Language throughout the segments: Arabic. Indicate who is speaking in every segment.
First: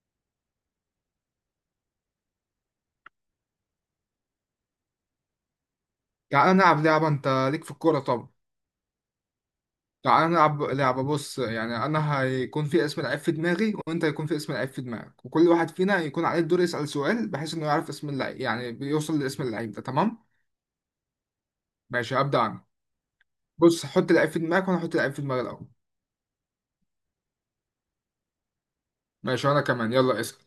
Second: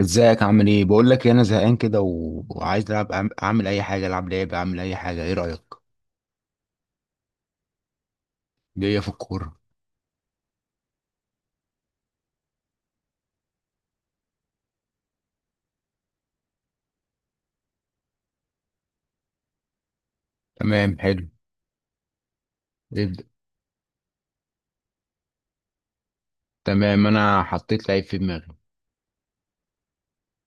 Speaker 1: ازيك؟ عامل ايه؟ بقول لك إيه، انا زهقان كده وعايز العب اعمل اي حاجه، العب لعبه، اعمل اي حاجه. ايه رايك؟
Speaker 2: تعالى نلعب لعبة. أنت ليك في الكورة طبعا.
Speaker 1: جايه في الكوره.
Speaker 2: تعالى نلعب لعبة، بص يعني أنا هيكون في اسم لعيب في دماغي وأنت هيكون في اسم لعيب في دماغك، وكل واحد فينا هيكون عليه الدور يسأل سؤال، بحيث إنه يعرف اسم اللعيب، يعني بيوصل لاسم اللعيب ده، تمام؟
Speaker 1: تمام حلو.
Speaker 2: ماشي هبدأ أنا.
Speaker 1: ابدا.
Speaker 2: بص، حط لعيب في دماغك وأنا هحط لعيب في دماغي الأول.
Speaker 1: تمام انا حطيت لعيب في دماغي.
Speaker 2: ماشي وأنا كمان، يلا اسأل.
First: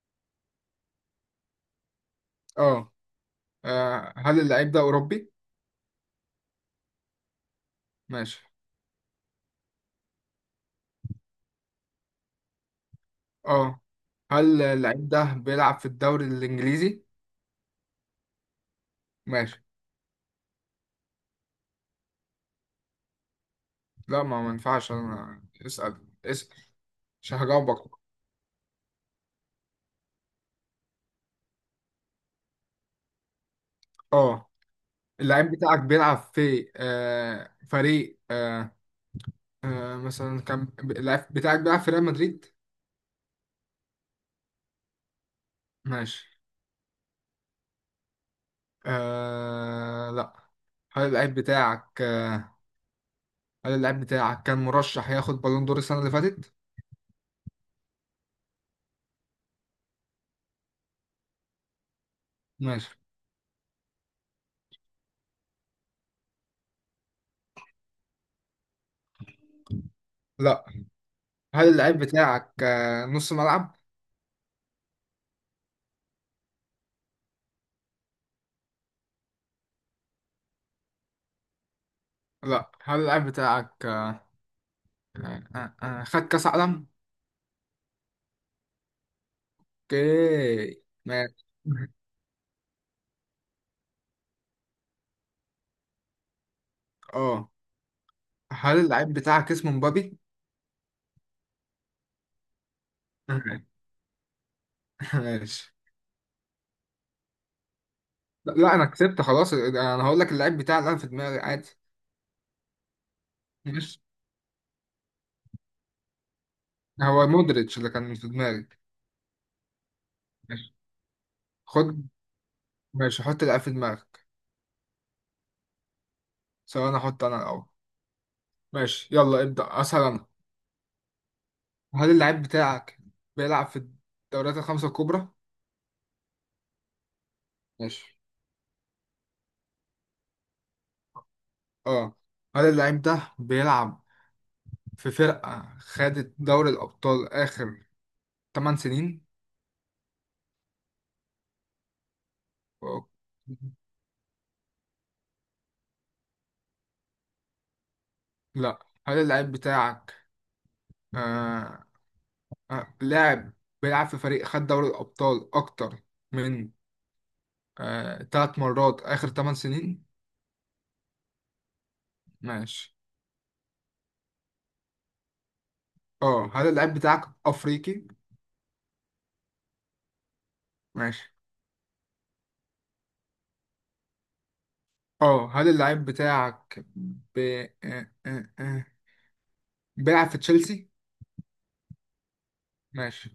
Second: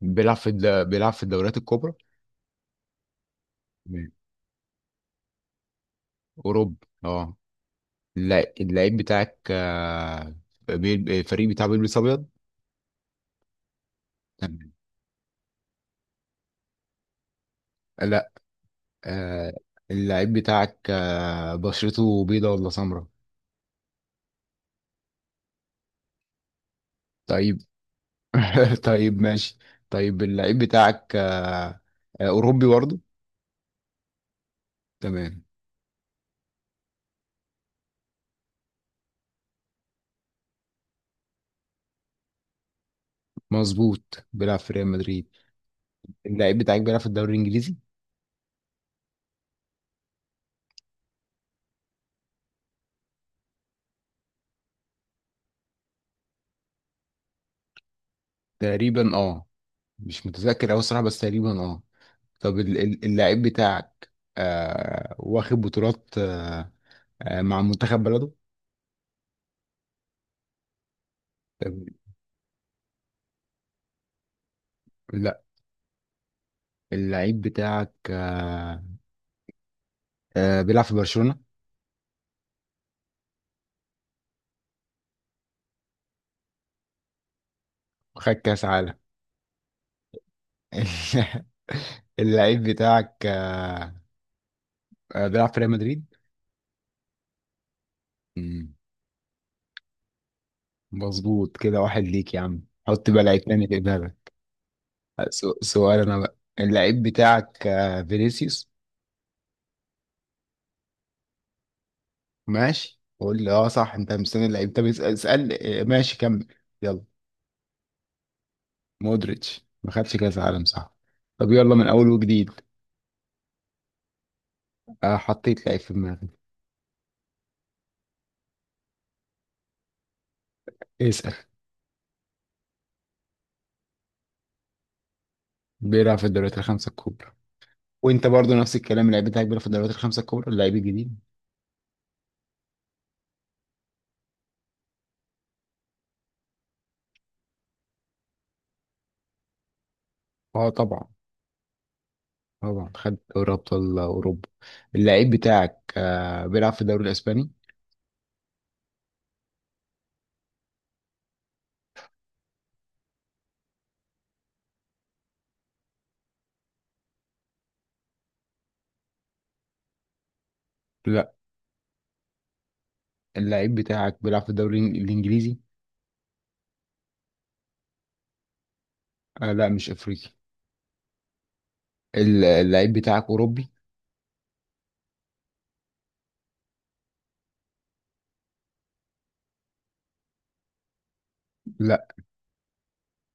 Speaker 1: بيلعب في الدوريات الكبرى.
Speaker 2: أه.
Speaker 1: تمام.
Speaker 2: هل اللعيب ده أوروبي؟
Speaker 1: اوروبا. اه.
Speaker 2: ماشي.
Speaker 1: اللعيب بتاعك الفريق بتاعه بيلبس ابيض.
Speaker 2: أه. هل
Speaker 1: تمام.
Speaker 2: اللعيب ده بيلعب في الدوري الإنجليزي؟
Speaker 1: لا. آه،
Speaker 2: ماشي،
Speaker 1: اللعيب بتاعك بشرته بيضة ولا سمراء؟
Speaker 2: لا ما ينفعش، أنا اسأل عشان
Speaker 1: طيب.
Speaker 2: هجاوبك.
Speaker 1: طيب ماشي. طيب اللعيب بتاعك اوروبي برضه؟
Speaker 2: أه.
Speaker 1: تمام.
Speaker 2: اللعيب بتاعك بيلعب في فريق، آه مثلا كان اللعيب بتاعك بيلعب في ريال مدريد.
Speaker 1: مظبوط، بيلعب في ريال مدريد.
Speaker 2: ماشي.
Speaker 1: اللعيب بتاعك بيلعب في الدوري الانجليزي؟
Speaker 2: آه لا. هل اللعيب بتاعك هل اللعيب بتاعك كان مرشح ياخد بالون دور السنة اللي فاتت؟
Speaker 1: تقريبا اه. مش متذكر اوي الصراحه، بس تقريبا اه. طب
Speaker 2: ماشي.
Speaker 1: اللعيب بتاعك واخد بطولات آه مع منتخب بلده؟
Speaker 2: لا. هل
Speaker 1: طب
Speaker 2: اللعيب بتاعك نص ملعب؟
Speaker 1: لا. اللعيب بتاعك بيلعب في برشلونة.
Speaker 2: لا. هل اللعيب بتاعك خد كأس عالم؟
Speaker 1: وخد كاس عالم.
Speaker 2: اوكي ماشي.
Speaker 1: اللعيب بتاعك بيلعب في ريال مدريد.
Speaker 2: اه،
Speaker 1: مم،
Speaker 2: هل اللعيب بتاعك اسمه مبابي؟
Speaker 1: مظبوط. كده واحد ليك يا عم. حط بقى لعيب تاني في دماغك.
Speaker 2: ماشي.
Speaker 1: سؤال انا بقى، اللعيب بتاعك فينيسيوس؟
Speaker 2: لا، انا كسبت خلاص، انا هقول لك اللعيب بتاعي اللي انا في دماغي عادي.
Speaker 1: ماشي قول لي. اه صح
Speaker 2: ماشي،
Speaker 1: انت مستني اللعيب. طب اسال، اسال. ماشي كمل. يلا.
Speaker 2: هو مودريتش اللي كان في دماغي.
Speaker 1: مودريتش ما خدش كاس عالم
Speaker 2: ماشي.
Speaker 1: صح؟ طب يلا من
Speaker 2: خد.
Speaker 1: اول وجديد.
Speaker 2: ماشي حط اللعيب في دماغك.
Speaker 1: حطيت لعيب في دماغي.
Speaker 2: سواء انا احط، انا الاول. ماشي يلا ابدأ، اسهل انا.
Speaker 1: اسال.
Speaker 2: هل اللعيب بتاعك بيلعب في الدوريات الخمسة الكبرى؟
Speaker 1: بيلعب في الدوريات الخمسه الكبرى.
Speaker 2: ماشي.
Speaker 1: وانت برضو نفس الكلام، اللعيب بتاعك بيلعب في الدوريات الخمسه الكبرى، اللعيب الجديد؟
Speaker 2: اه. هل اللعيب ده بيلعب في فرقة خدت دوري الأبطال آخر 8 سنين؟
Speaker 1: اه طبعا. طبعا
Speaker 2: أوه.
Speaker 1: خد دوري ابطال اوروبا. اللعيب بتاعك بيلعب في الدوري الاسباني؟
Speaker 2: لا. هل اللعيب بتاعك آه، لاعب بيلعب في فريق خد دوري الأبطال أكتر من 3 مرات آخر 8 سنين؟
Speaker 1: لا.
Speaker 2: ماشي.
Speaker 1: اللعيب بتاعك بيلعب في الدوري الانجليزي.
Speaker 2: اه، هل اللاعب بتاعك أفريقي؟
Speaker 1: آه لا مش افريقي.
Speaker 2: ماشي.
Speaker 1: اللعيب بتاعك أوروبي؟
Speaker 2: اه هل اللاعب بتاعك ب... آه، آه، آه، بيلعب في تشيلسي؟
Speaker 1: لا.
Speaker 2: ماشي.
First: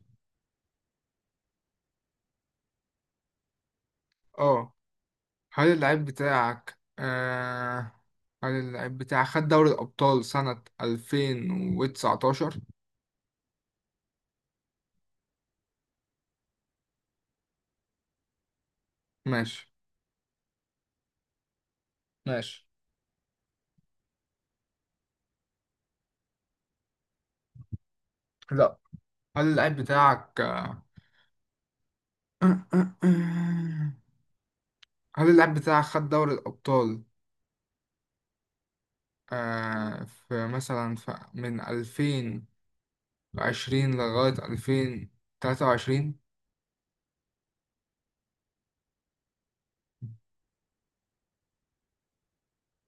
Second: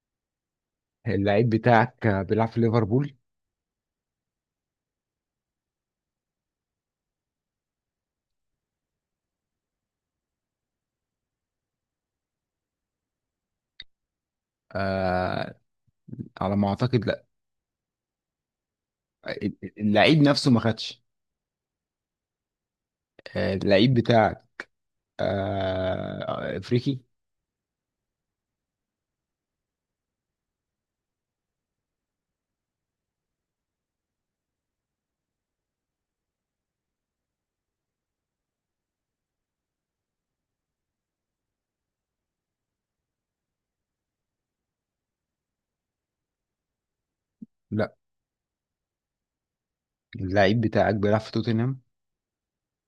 Speaker 1: اللعيب بتاعك بيلعب في ليفربول؟
Speaker 2: اه هل اللاعب بتاعك هل اللاعب بتاعك خد دوري الأبطال سنة 2019؟
Speaker 1: آه، على ما أعتقد لا.
Speaker 2: ماشي.
Speaker 1: اللعيب نفسه ما خدش.
Speaker 2: ماشي.
Speaker 1: اللعيب بتاعك آه أفريقي؟
Speaker 2: لا. هل اللاعب بتاعك آه، آه، آه. هل اللاعب بتاعك خد دوري الأبطال في، مثلا، في من 2020 لغاية 2023؟
Speaker 1: لا. اللعيب بتاعك بيلعب في توتنهام؟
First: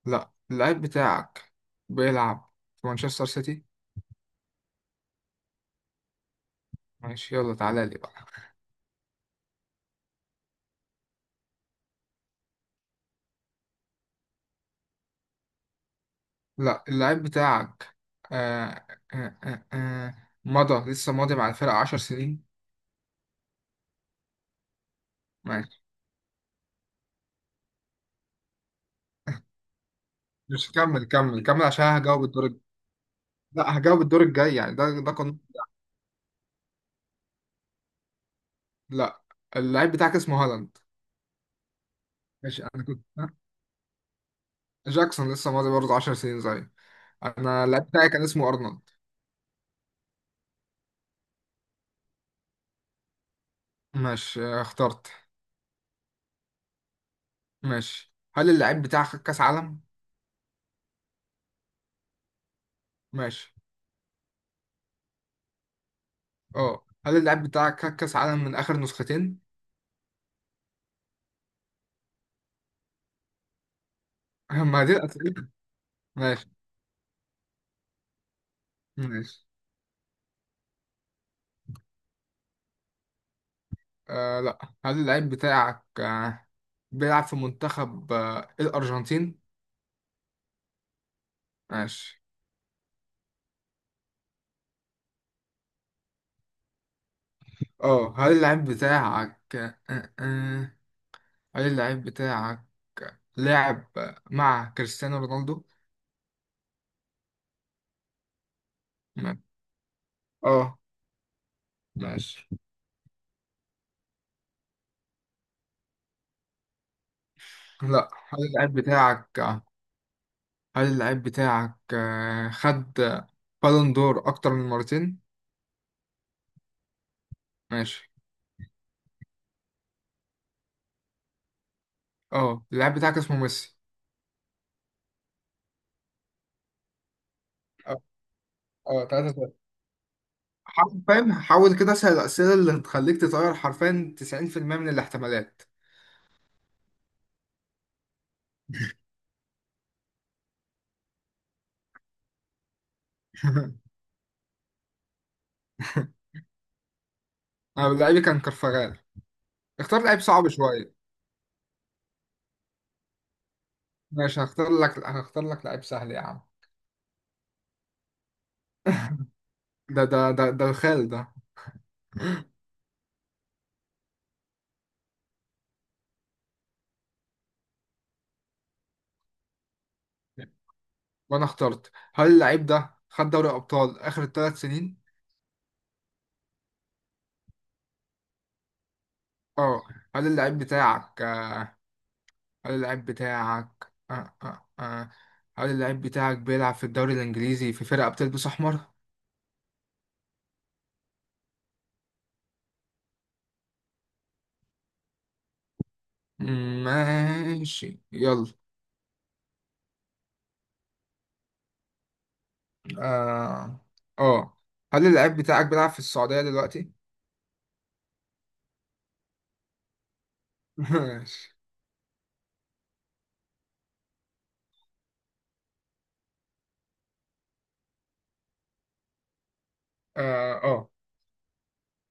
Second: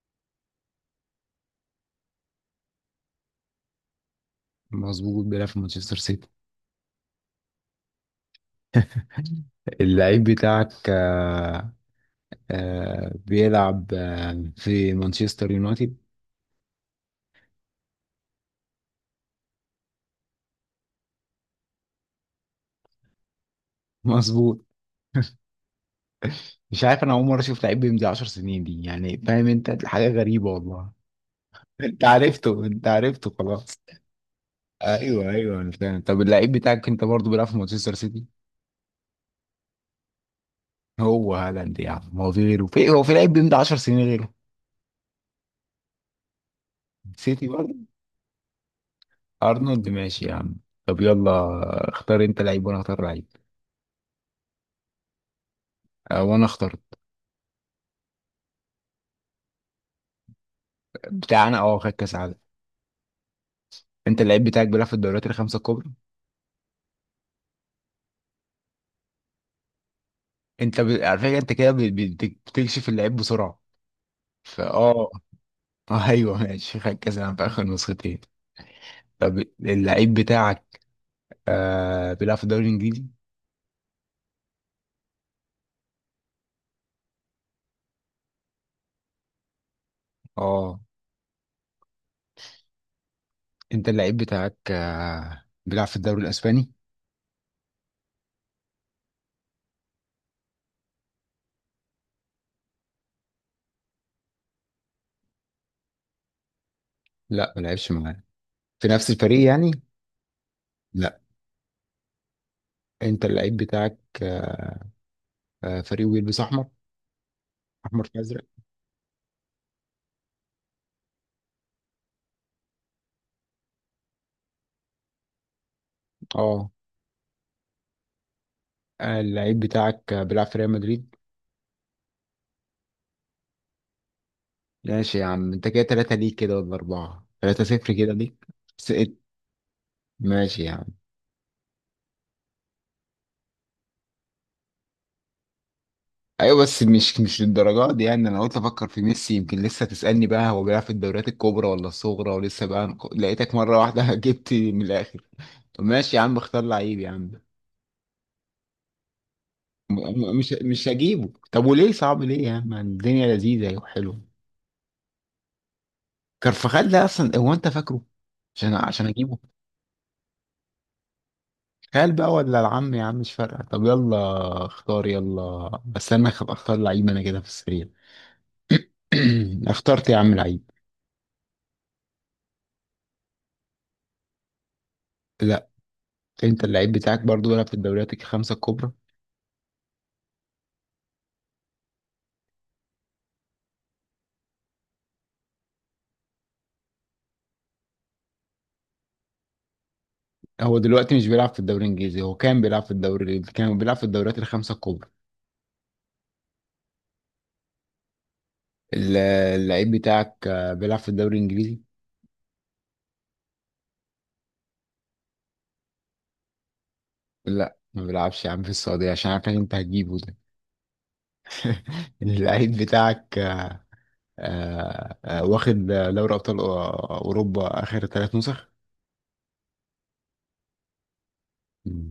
Speaker 2: لأ، اللاعب بتاعك بيلعب في مانشستر سيتي؟
Speaker 1: مظبوط بيلعب في مانشستر سيتي.
Speaker 2: ماشي يلا تعالى لي بقى.
Speaker 1: اللعيب بتاعك بيلعب آه في مانشستر يونايتد؟
Speaker 2: لأ اللاعب بتاعك آه آه مضى، لسه ماضي مع الفرقة 10 سنين؟
Speaker 1: مظبوط.
Speaker 2: ماشي.
Speaker 1: مش عارف انا، اول مره اشوف لعيب بيمضي 10 سنين دي، يعني فاهم انت، حاجه غريبه
Speaker 2: مش،
Speaker 1: والله.
Speaker 2: كمل كمل كمل عشان
Speaker 1: انت
Speaker 2: هجاوب
Speaker 1: عرفته، انت عرفته خلاص.
Speaker 2: لأ هجاوب الدور الجاي، يعني ده
Speaker 1: ايوه
Speaker 2: قانون.
Speaker 1: ايوه انا فاهم. طب اللعيب بتاعك انت برضه بيلعب في مانشستر سيتي؟
Speaker 2: لأ اللاعب بتاعك اسمه هالاند.
Speaker 1: هو هالاند يا عم؟ هو في
Speaker 2: ماشي
Speaker 1: غيره؟
Speaker 2: أنا كنت.
Speaker 1: هو في لعيب بيمضي 10 سنين غيره؟
Speaker 2: جاكسون لسه ماضي برضه 10 سنين زي
Speaker 1: سيتي
Speaker 2: انا.
Speaker 1: برضه.
Speaker 2: اللاعب بتاعي كان اسمه ارنولد.
Speaker 1: ارنولد ماشي يا عم. طب يلا، اختار انت لعيب وانا اختار لعيب.
Speaker 2: ماشي. آه، اخترت.
Speaker 1: وانا اخترت.
Speaker 2: ماشي، هل اللاعب بتاعك خد كاس عالم؟
Speaker 1: بتاعنا اه خد كاس عالم.
Speaker 2: ماشي.
Speaker 1: انت اللعيب بتاعك بيلعب في الدوريات الخمسه الكبرى.
Speaker 2: اه هل اللاعب بتاعك خد كاس عالم من اخر نسختين؟
Speaker 1: على فكره انت كده بتكشف اللعيب بسرعه. فاه
Speaker 2: ما دي
Speaker 1: اه.
Speaker 2: الاسئله.
Speaker 1: ايوه
Speaker 2: ماشي.
Speaker 1: ماشي، خد كاس عالم في اخر نسختين. طب
Speaker 2: ماشي.
Speaker 1: اللعيب بتاعك بيلعب في الدوري الانجليزي؟
Speaker 2: آه لا. هل اللاعب بتاعك بيلعب في منتخب الارجنتين؟
Speaker 1: اه.
Speaker 2: ماشي.
Speaker 1: انت اللعيب بتاعك بيلعب في الدوري الاسباني؟
Speaker 2: اه هل اللاعب بتاعك هل اللاعب بتاعك لاعب مع كريستيانو رونالدو؟
Speaker 1: لا ما لعبش معانا في نفس
Speaker 2: ماشي.
Speaker 1: الفريق يعني.
Speaker 2: اه.
Speaker 1: لا.
Speaker 2: ماشي.
Speaker 1: انت اللعيب بتاعك فريق بيلبس احمر؟ احمر
Speaker 2: لا.
Speaker 1: في
Speaker 2: هل
Speaker 1: ازرق.
Speaker 2: اللاعب بتاعك هل اللعيب بتاعك خد بالون دور أكتر من مرتين؟
Speaker 1: اه.
Speaker 2: ماشي.
Speaker 1: اللعيب بتاعك بيلعب في ريال مدريد.
Speaker 2: اه، اللعيب بتاعك اسمه ميسي.
Speaker 1: ماشي يا عم، انت كده تلاتة ليك، كده ولا اربعة؟ تلاتة صفر
Speaker 2: اه.
Speaker 1: كده ليك.
Speaker 2: اه،
Speaker 1: سقط.
Speaker 2: تلاتة تلاتة.
Speaker 1: ماشي يا عم.
Speaker 2: حرفيا حاول كده أسأل الأسئلة اللي هتخليك تطير، حرفيا 90% من الاحتمالات.
Speaker 1: ايوه بس مش مش للدرجات دي يعني، انا قلت افكر في ميسي يمكن لسه تسألني بقى هو بيلعب في الدوريات الكبرى ولا الصغرى، ولسه بقى لقيتك مرة واحدة جبت من الاخر. طب ماشي يا عم، اختار لعيب يا عم.
Speaker 2: أنا لعيبي كان كرفغال. اختار لعيب
Speaker 1: م-
Speaker 2: صعب
Speaker 1: مش مش
Speaker 2: شوية.
Speaker 1: هجيبه. طب وليه صعب ليه يا عم؟ الدنيا لذيذه وحلوه.
Speaker 2: ماشي، هختار لك لعيب سهل يا عم.
Speaker 1: كرفخال ده اصلا هو انت فاكره عشان عشان اجيبه؟
Speaker 2: ده الخال ده.
Speaker 1: خال بقى ولا العم يا عم، مش فارقه. طب يلا اختار يلا. استنى اختار لعيب انا كده في السريع. اخترت يا عم لعيب.
Speaker 2: وأنا اخترت. هل اللعيب ده خد دوري أبطال آخر 3 سنين؟
Speaker 1: لا. انت اللعيب بتاعك برضو بيلعب في الدوريات الخمسه الكبرى.
Speaker 2: اه. هل اللعيب بتاعك هل اللعيب بتاعك آه آه آه. هل اللعيب بتاعك بيلعب في الدوري الإنجليزي في فرقة بتلبس أحمر؟
Speaker 1: هو دلوقتي مش بيلعب في الدوري الانجليزي، هو كان بيلعب في الدوري، كان بيلعب في الدوريات الخمسه الكبرى.
Speaker 2: ماشي يلا.
Speaker 1: ال- اللعيب بتاعك بيلعب في الدوري الانجليزي.
Speaker 2: آه آه هل اللعيب بتاعك بيلعب في السعودية دلوقتي؟
Speaker 1: لا ما بيلعبش يا عم في السعوديه، عشان عارف إن انت هتجيبه ده.
Speaker 2: ماشي.
Speaker 1: إن اللعيب بتاعك واخد دوري ابطال اوروبا اخر ثلاث نسخ.
Speaker 2: آه آه
Speaker 1: مم.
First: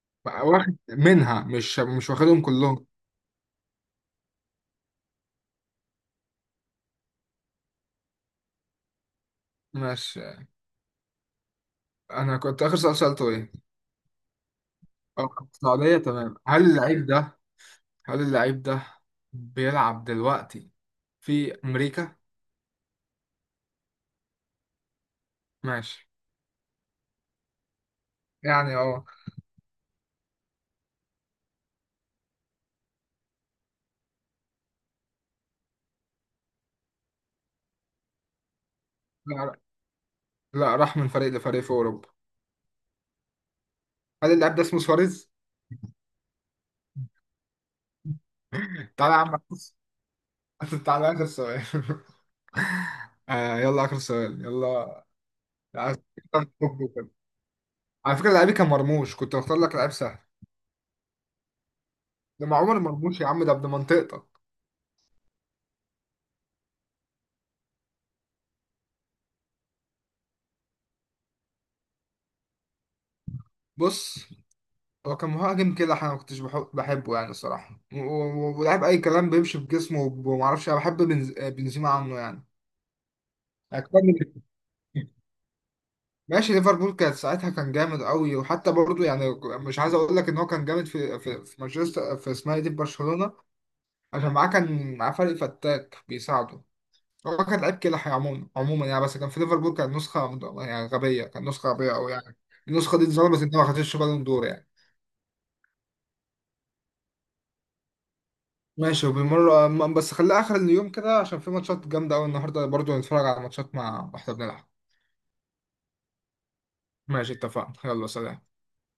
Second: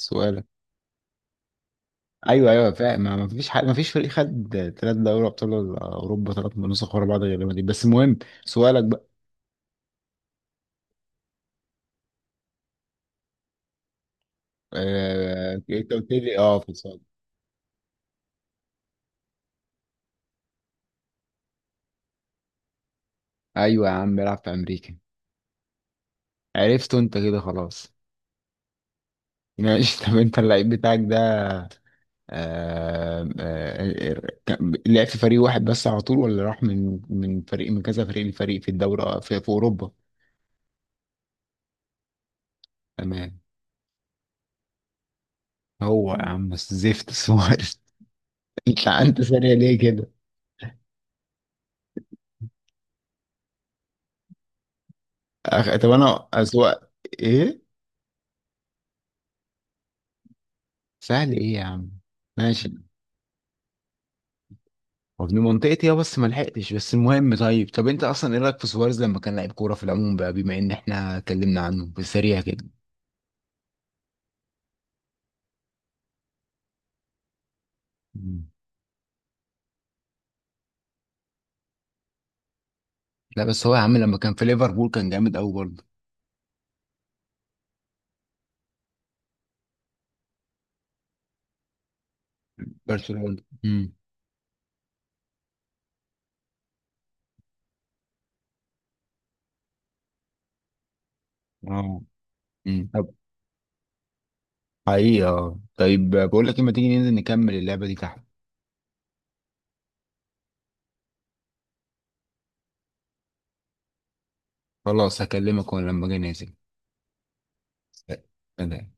Speaker 1: سؤالك.
Speaker 2: بقى واخد منها، مش واخدهم
Speaker 1: ايوه ايوه
Speaker 2: كلهم.
Speaker 1: فاهم، ما ما فيش حد، ما فيش فريق خد ثلاث دوري ابطال اوروبا ثلاث نسخ ورا بعض غير دي، بس المهم سؤالك بقى.
Speaker 2: ماشي. أنا كنت آخر سؤال سألته إيه؟ آه،
Speaker 1: انت
Speaker 2: السعودية،
Speaker 1: قلت
Speaker 2: تمام.
Speaker 1: لي اه
Speaker 2: هل
Speaker 1: في الصالة.
Speaker 2: اللعيب ده هل اللعيب ده بيلعب دلوقتي في أمريكا؟
Speaker 1: ايوه يا عم بيلعب في امريكا.
Speaker 2: ماشي،
Speaker 1: عرفته انت كده خلاص.
Speaker 2: يعني اه.
Speaker 1: ماشي. طب انت اللعيب بتاعك ده لعب في فريق واحد بس على طول، ولا راح من فريق من كذا فريق لفريق في الدوري في, في اوروبا؟
Speaker 2: لا، راح من فريق لفريق في اوروبا.
Speaker 1: تمام.
Speaker 2: هل اللاعب ده اسمه سواريز؟
Speaker 1: هو يا عم بس زفت سؤال. انت
Speaker 2: تعالى يا
Speaker 1: انت
Speaker 2: عم
Speaker 1: سريع
Speaker 2: بص.
Speaker 1: ليه كده؟
Speaker 2: تعالى اخر سؤال. آه، يلا اخر سؤال يلا.
Speaker 1: طب
Speaker 2: عايز-
Speaker 1: انا اسوق ايه؟
Speaker 2: على فكره، لعيبي كان مرموش، كنت بختار لك لعيب سهل.
Speaker 1: سهل ايه يا عم؟
Speaker 2: ده مع
Speaker 1: ماشي.
Speaker 2: عمر مرموش يا عم، ده ابن منطقتك.
Speaker 1: وابن منطقتي اه، بس ما لحقتش. بس المهم طيب، طب انت اصلا ايه رايك في سواريز لما كان لعيب كوره في العموم بقى، بما ان احنا اتكلمنا عنه بسريع كده؟
Speaker 2: بص، هو كان مهاجم كده، انا ما كنتش بحب بحبه يعني الصراحه،
Speaker 1: مم.
Speaker 2: ولاعب اي كلام، بيمشي بجسمه، وما اعرفش، انا بحب بنزيما عنه يعني.
Speaker 1: لا بس هو يا عم
Speaker 2: اكتر.
Speaker 1: لما كان في ليفربول كان جامد قوي برضه.
Speaker 2: ماشي، ليفربول كانت ساعتها كان جامد قوي، وحتى برضو يعني مش عايز اقول لك ان هو كان جامد في مانشستر، في اسمها إيه دي، في برشلونة،
Speaker 1: برشلونة.
Speaker 2: عشان معاه، كان معاه فريق فتاك بيساعده. هو كان لعيب كده عموما يعني، بس كان في ليفربول كان نسخة يعني غبية، كان نسخة غبية
Speaker 1: اه.
Speaker 2: قوي يعني. النسخة دي
Speaker 1: طب.
Speaker 2: اتظلمت ان ما خدتش بالون دور يعني.
Speaker 1: حقيقي اه. طيب بقول لك ايه، ما تيجي ننزل نكمل اللعبه دي تحت؟
Speaker 2: ماشي، وبالمرة بس خليها اخر اليوم كده، عشان في ماتشات جامدة قوي النهارده، برضو نتفرج على ماتشات مع واحنا بنلعب.
Speaker 1: خلاص هكلمك وانا لما اجي نازل.
Speaker 2: ماشي، اتفقنا، يلا سلام.
Speaker 1: سلام.